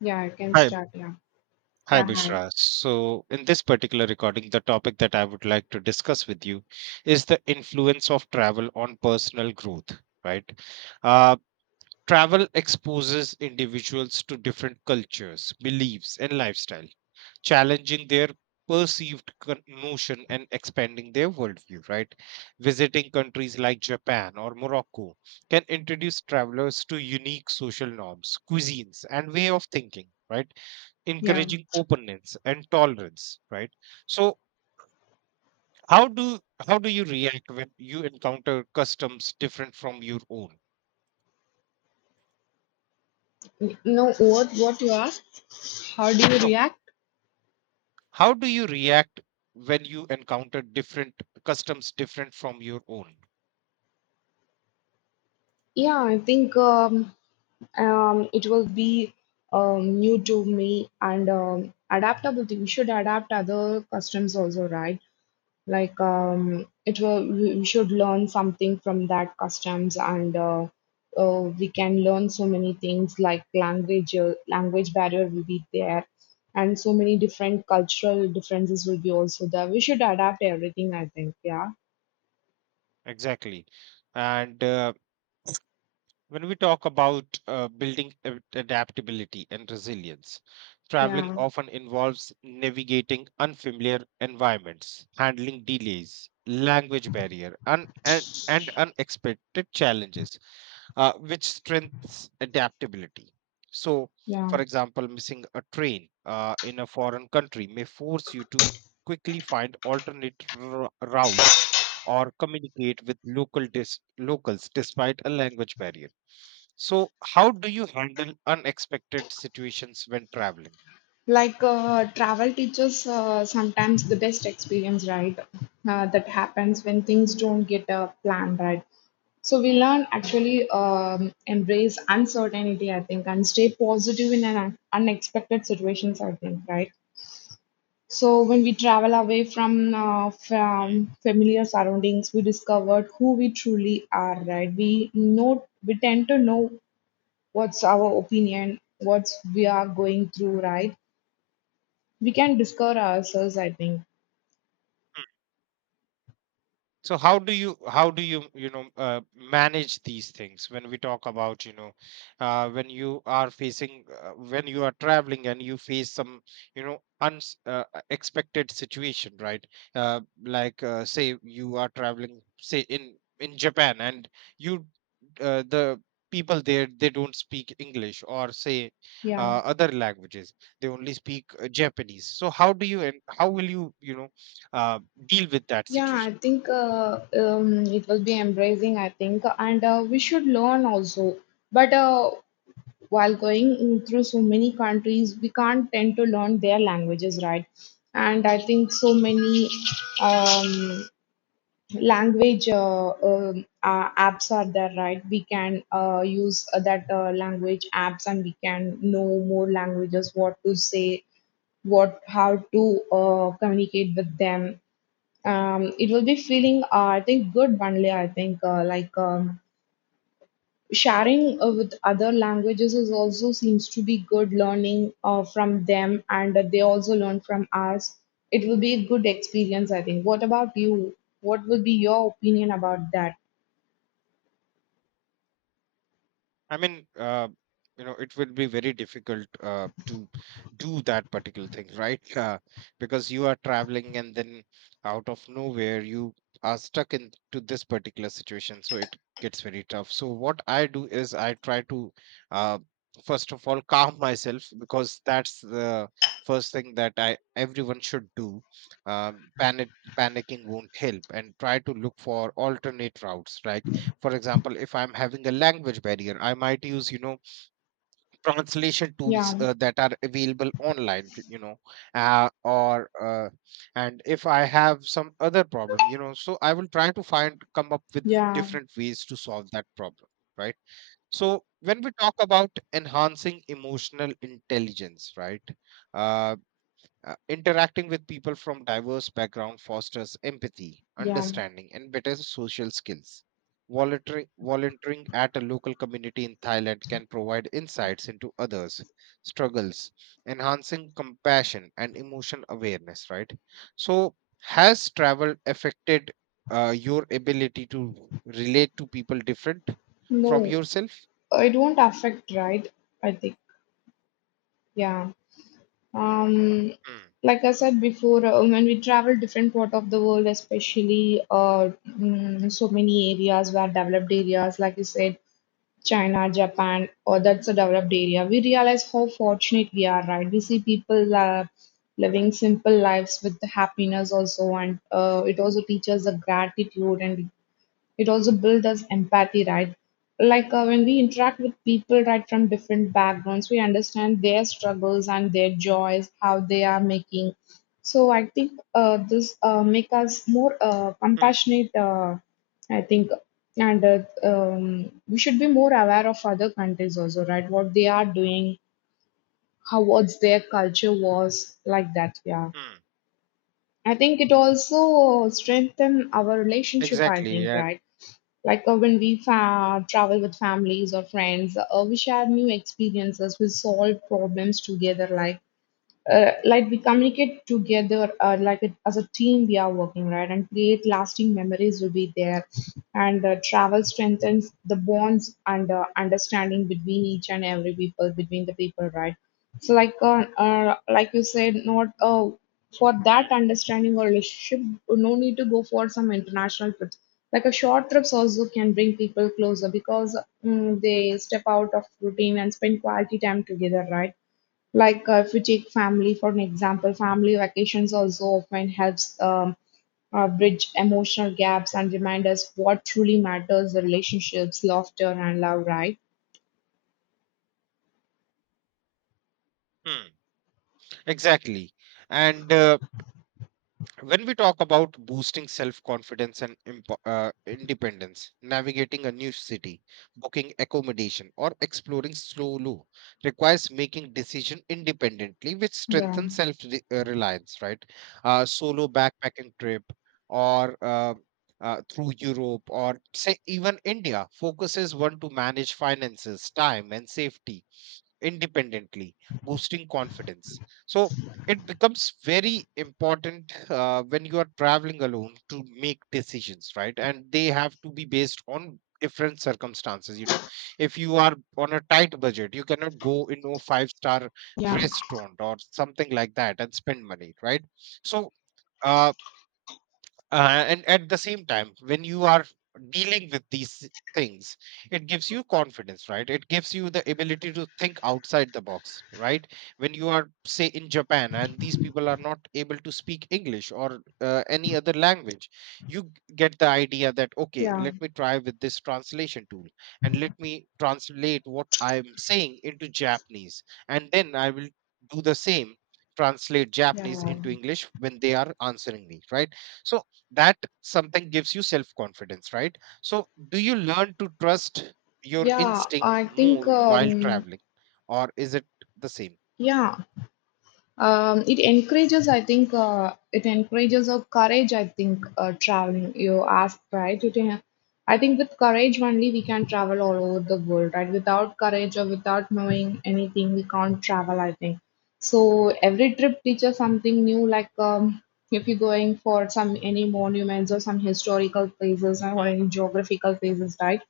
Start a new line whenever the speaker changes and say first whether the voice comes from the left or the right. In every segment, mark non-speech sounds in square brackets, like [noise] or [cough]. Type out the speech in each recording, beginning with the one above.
left: Yeah, I can
right: Hi,
left: start. Yeah.
right: hi,
left: Yeah, hi.
right: Bushra. So, in this particular recording, the topic that I would like to discuss with you is the influence of travel on personal growth, right? Uh, Travel exposes individuals to different cultures, beliefs, and lifestyle, challenging their notion and expanding their worldview, right? Visiting countries like Japan or Morocco can introduce travelers to unique social norms, cuisines, and way of thinking. Right,
left: Yeah.
right: encouraging openness and tolerance, right. So how do how do you react when you encounter customs different from your own?
left: No, what you asked? How do you
right: So
left: react?
right: how do you react when you encounter different customs different from your own?
left: Yeah, I think it will be new to me and adaptability. We should adapt other customs also, right? Like it will we should learn something from that customs. And We can learn so many things like language barrier will be there, and so many different cultural differences will be also there. We should adapt everything, I think. Yeah.
right: Exactly. And when we talk about building adaptability and resilience, traveling
left: Yeah.
right: often involves navigating unfamiliar environments, handling delays, language barrier, and unexpected challenges, which strengthens adaptability. So,
left: Yeah.
right: for example, missing a train in a foreign country may force you to quickly find alternate routes or communicate with locals despite a language barrier. So, how do you handle unexpected situations when traveling?
left: Like travel teaches sometimes the best experience, right? That happens when things don't get planned, right? So we learn actually embrace uncertainty, I think, and stay positive in unexpected situations, I think, right? So when we travel away from uh,
right: Hmm.
left: from familiar surroundings, we discovered who we truly are, right? We know, we tend to know what's our opinion, what's we are going through, right? We can discover ourselves, I think.
right: So how do you you know manage these things when we talk about, when you are facing when you are traveling and you face some, unexpected situation, right? Like, say you are traveling, say in Japan, and you the people there, they don't speak English, or say,
left: Yeah.
right: other languages. They only speak Japanese. So how will you, you know uh, deal with that
left: Yeah, I
right: situation?
left: think it will be embracing, I think, and we should learn also, but while going in through so many countries we can't tend to learn their languages, right? And I think so many um, language apps are there, right? We can use that language apps and we can know more languages, what to say, what, how to communicate with them. It will be feeling I think good only, I think. Sharing with other languages is also seems to be good, learning from them, and that they also learn from us. It will be a good experience, I think. What about you? What will be your opinion about that?
right: I mean, it will be very difficult to do that particular thing, right? Because you are traveling and then out of nowhere you are stuck into this particular situation. So it gets very tough. So what I do is I try to, uh, first of all, calm myself, because that's the first thing that I everyone should do. Um panic Panicking won't help, and try to look for alternate routes, right? For example, if I'm having a language barrier, I might use, translation tools
left: Yeah.
right: that are available online, t- you know uh, or and if I have some other problem, so I will try to find come up with
left: Yeah.
right: different ways to solve that problem, right? So when we talk about enhancing emotional intelligence, right, uh, interacting with people from diverse backgrounds fosters empathy,
left: Yeah.
right: understanding, and better social skills. Volunteering at a local community in Thailand can provide insights into others' struggles, enhancing compassion and emotion awareness, right? So, has travel affected your ability to relate to people different from
left: No,
right: yourself?
left: it won't affect, right? I think. Yeah. Um,
right: Hmm,
left: like I said before, when we travel different part of the world, especially so many areas where developed areas, like you said, China, Japan, or that's a developed area, we realize how fortunate we are, right? We see people living simple lives with happiness also, and it also teaches the gratitude, and it also builds us empathy, right? Like when we interact with people, right, from different backgrounds, we understand their struggles and their joys, how they are making. So I think this make us more
right: hmm,
left: compassionate. I think, and we should be more aware of other countries also, right? What they are doing, how, what's their culture was like that. Yeah.
right: hmm.
left: I think it also strengthen our relationship, I
right: Exactly.
left: think,
right: Yeah.
left: right? Like when we travel with families or friends, we share new experiences, we solve problems together, like we communicate together like it, as a team we are working, right, and create lasting memories will be there. And travel strengthens the bonds and understanding between each and every people, between the people, right? So like you said, not for
right: Hmm,
left: that understanding or relationship, no need to go for some international trips. Like a short trips also can bring people closer, because they step out of routine and spend quality time together, right? Like if we take family for an example, family vacations also often helps bridge emotional gaps and remind us what truly matters: the relationships, laughter, and love. Right?
right: hmm. Exactly. And when we talk about boosting self confidence and independence, navigating a new city, booking accommodation, or exploring solo requires making decision independently, which
left: Yeah.
right: strengthens reliance. Right, solo backpacking trip or through Europe or say even India focuses one to manage finances, time, and safety independently, boosting confidence. So it becomes very important when you are traveling alone to make decisions, right? And they have to be based on different circumstances. You know, if you are on a tight budget, you cannot go in a five-star
left: Yeah.
right: restaurant or something like that and spend money, right? So, uh, and at the same time when you are dealing with these things, it gives you confidence, right? It gives you the ability to think outside the box, right? When you are, say, in Japan, and these people are not able to speak English or any other language, you get the idea that, okay,
left: Yeah,
right: let me try with this translation tool, and let me translate what I'm saying into Japanese, and then I will do the same, translate Japanese
left: yeah.
right: into English when they are answering me, right? So that something gives you self confidence, right? So do you learn to trust your
left: Yeah,
right: instinct
left: I think
right: more while traveling, or is it the same?
left: Yeah. It encourages, I think, it encourages a courage. I think traveling. You asked, right? I think with courage only we can travel all over the world, right? Without courage or without knowing anything, we can't travel. I think. So every trip teaches something new. Like if you're going for some any monuments or some historical places
right: Hmm,
left: or any geographical places, right?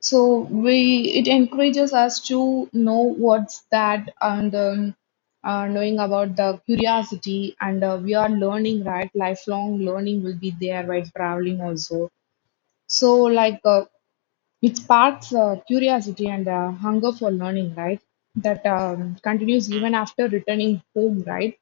left: So we it encourages us to know what's that. And knowing about the
right: hmm,
left: curiosity, and we are learning, right? Lifelong learning will be there while traveling also. So like it sparks curiosity and hunger for learning, right, that continues
right: hmm,
left: even after returning home, right.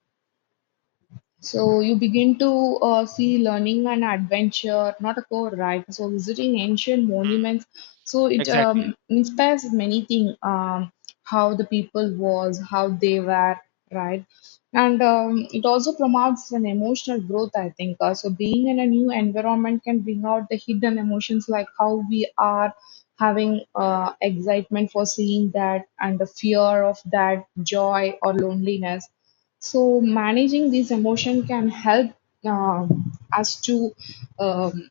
left: So you begin to see learning and adventure, not a core, right? So visiting ancient
right: hmm.
left: monuments, so it
right: Exactly.
left: inspires many things. How the people was, how they were, right? And it also promotes an emotional growth. I think so. Being in a new environment can bring out the hidden emotions, like how we are having excitement for seeing that, and the fear of that, joy or loneliness. So managing these emotion can help us to um,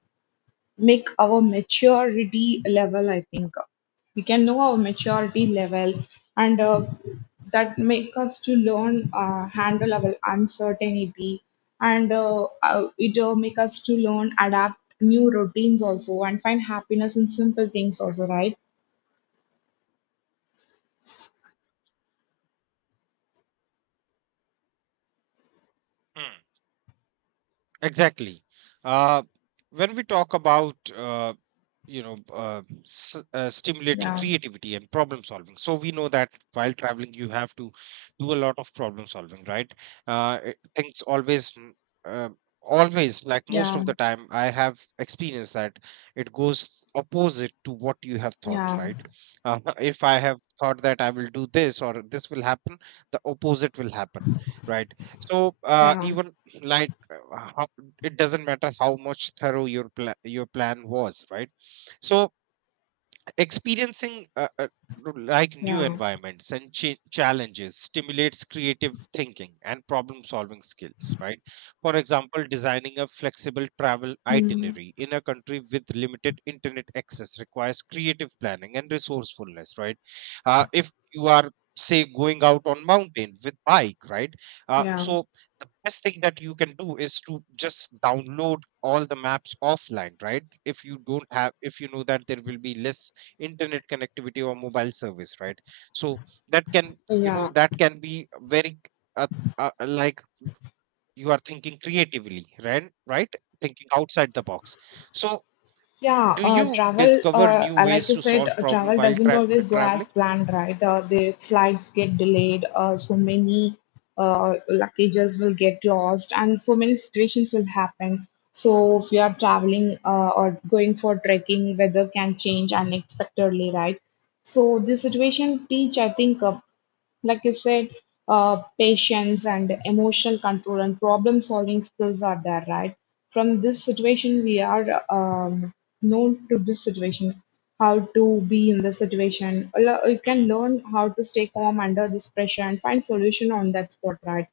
left: make our maturity level. I think we can know our maturity level, and that make us to learn handle our uncertainty, and it make us to learn adapt new routines also, and find happiness in simple things also. Right?
right: Exactly. Uh, when we talk about stimulating
left: Yeah.
right: creativity and problem solving, so we know that while traveling you have to do a lot of problem solving, right? Things uh, always, like most
left: Yeah.
right: of the time, I have experienced that it goes opposite to what you have thought,
left: Yeah.
right: right? [laughs] If I have thought that I will do this or this will happen, the opposite will happen, right? So
left: Yeah.
right: even, like, uh, it doesn't matter how much thorough your your plan was, right. So experiencing like new
left: Yeah.
right: environments and challenges stimulates creative thinking and problem solving skills, right? For example, designing a flexible travel
left: Mm.
right: itinerary in a country with limited internet access requires creative planning and resourcefulness, right? If you are, say, going out on mountain with bike, right,
left: Yeah.
right: so the best thing that you can do is to just download all the maps offline, right, if you don't have, if you know that there will be less internet connectivity or mobile service, right. So that, can you know,
left: Yeah.
right: that can be very uh, like, you are thinking creatively, right, thinking outside the box. So
left: Yeah,
right: do you
left: travel,
right: discover new
left: like
right: ways
left: you
right: to
left: said,
right: solve problem
left: travel
right: while
left: doesn't always go as
right: traveling?
left: planned, right? The flights get delayed, so many luggages will get lost, and so many situations will happen. So, if you are traveling or going for trekking, weather can change unexpectedly, right? So, this situation teach, I think, like you said, patience and emotional control and problem solving skills are there, right? From this situation, we are known to this situation, how to be in the situation. You can
right: Hmm,
left: learn how to stay calm under this pressure and find solution on that spot, right?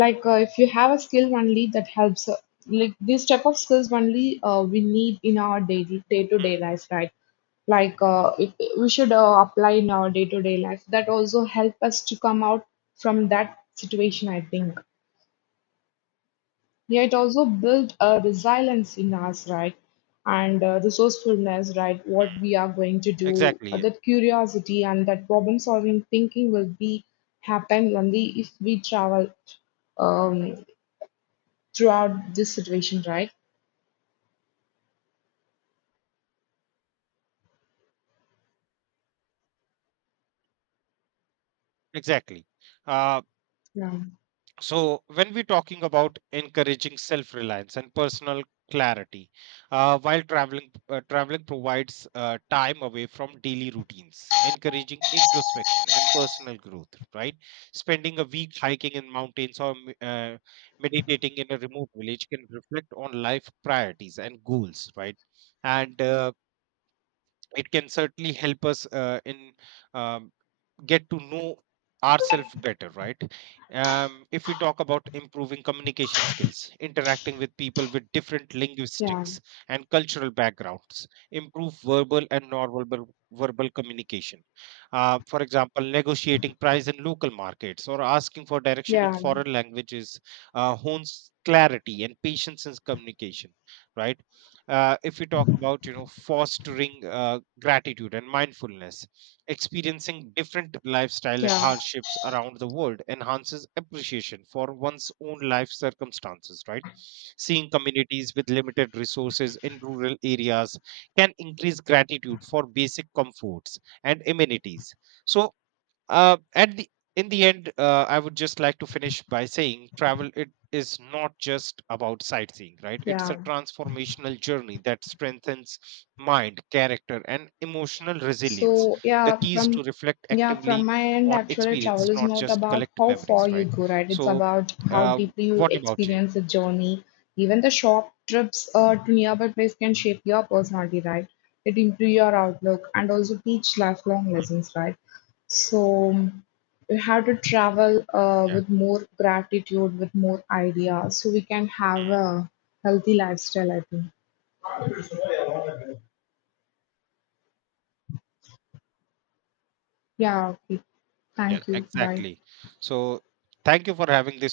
left: Like if you have a skill only, that helps like this type of skills only we need in our daily day-to-day
right: hmm,
left: life, right? Like if we should apply in our day-to-day life, that also help us to come out from that situation, I think. Yeah, it also build a resilience in us, right? And resourcefulness, right? What
right: hmm.
left: we are going to do,
right: Exactly.
left: that curiosity and that problem solving thinking will be happen only if we travel um, throughout this situation, right?
right: Exactly. uh,
left: Yeah,
right: So, when we're talking about encouraging self-reliance and personal clarity, while traveling, traveling provides time away from daily routines, encouraging introspection and personal growth. Right? Spending a week hiking in mountains or meditating in a remote village can reflect on life priorities and goals. Right? And it can certainly help us in, um, get to know ourselves better, right. If we talk about improving communication skills, interacting with people with different
left: yeah,
right: linguistics and cultural backgrounds improve verbal and nonverbal verbal communication. For example, negotiating price in local markets or asking for direction
left: yeah,
right: in foreign languages hones clarity and patience in communication, right. If we talk about, fostering gratitude and mindfulness, experiencing different lifestyle and
left: yeah,
right: hardships around the world enhances appreciation for one's own life circumstances, right? Seeing communities with limited resources in rural areas can increase gratitude for basic comforts and amenities. So, at the in the end, I would just like to finish by saying, travel, it is not just about sightseeing, right, it's a
left: yeah.
right: transformational journey that strengthens mind, character, and emotional resilience.
left: So
right: The key is to reflect
left: yeah, from
right: actively
left: my end,
right: on
left: actually, travel
right: experience,
left: is
right: not
left: not
right: just
left: about
right: collect
left: how
right: memories,
left: far you
right: right.
left: go, right? It's
right: So
left: about how
right: uh,
left: deeply you
right: what about you?
left: experience the journey. Even the short trips to nearby place can shape your personality, right? It improve your outlook and also teach lifelong
right: Hmm,
left: lessons, right? So we have to travel
right: yeah.
left: with more gratitude, with more ideas, so we can have
right: Hmm,
left: a healthy lifestyle, I think. Yeah, okay.
right: yeah,
left: Thank you. Bye.
right: exactly. So thank you for having this.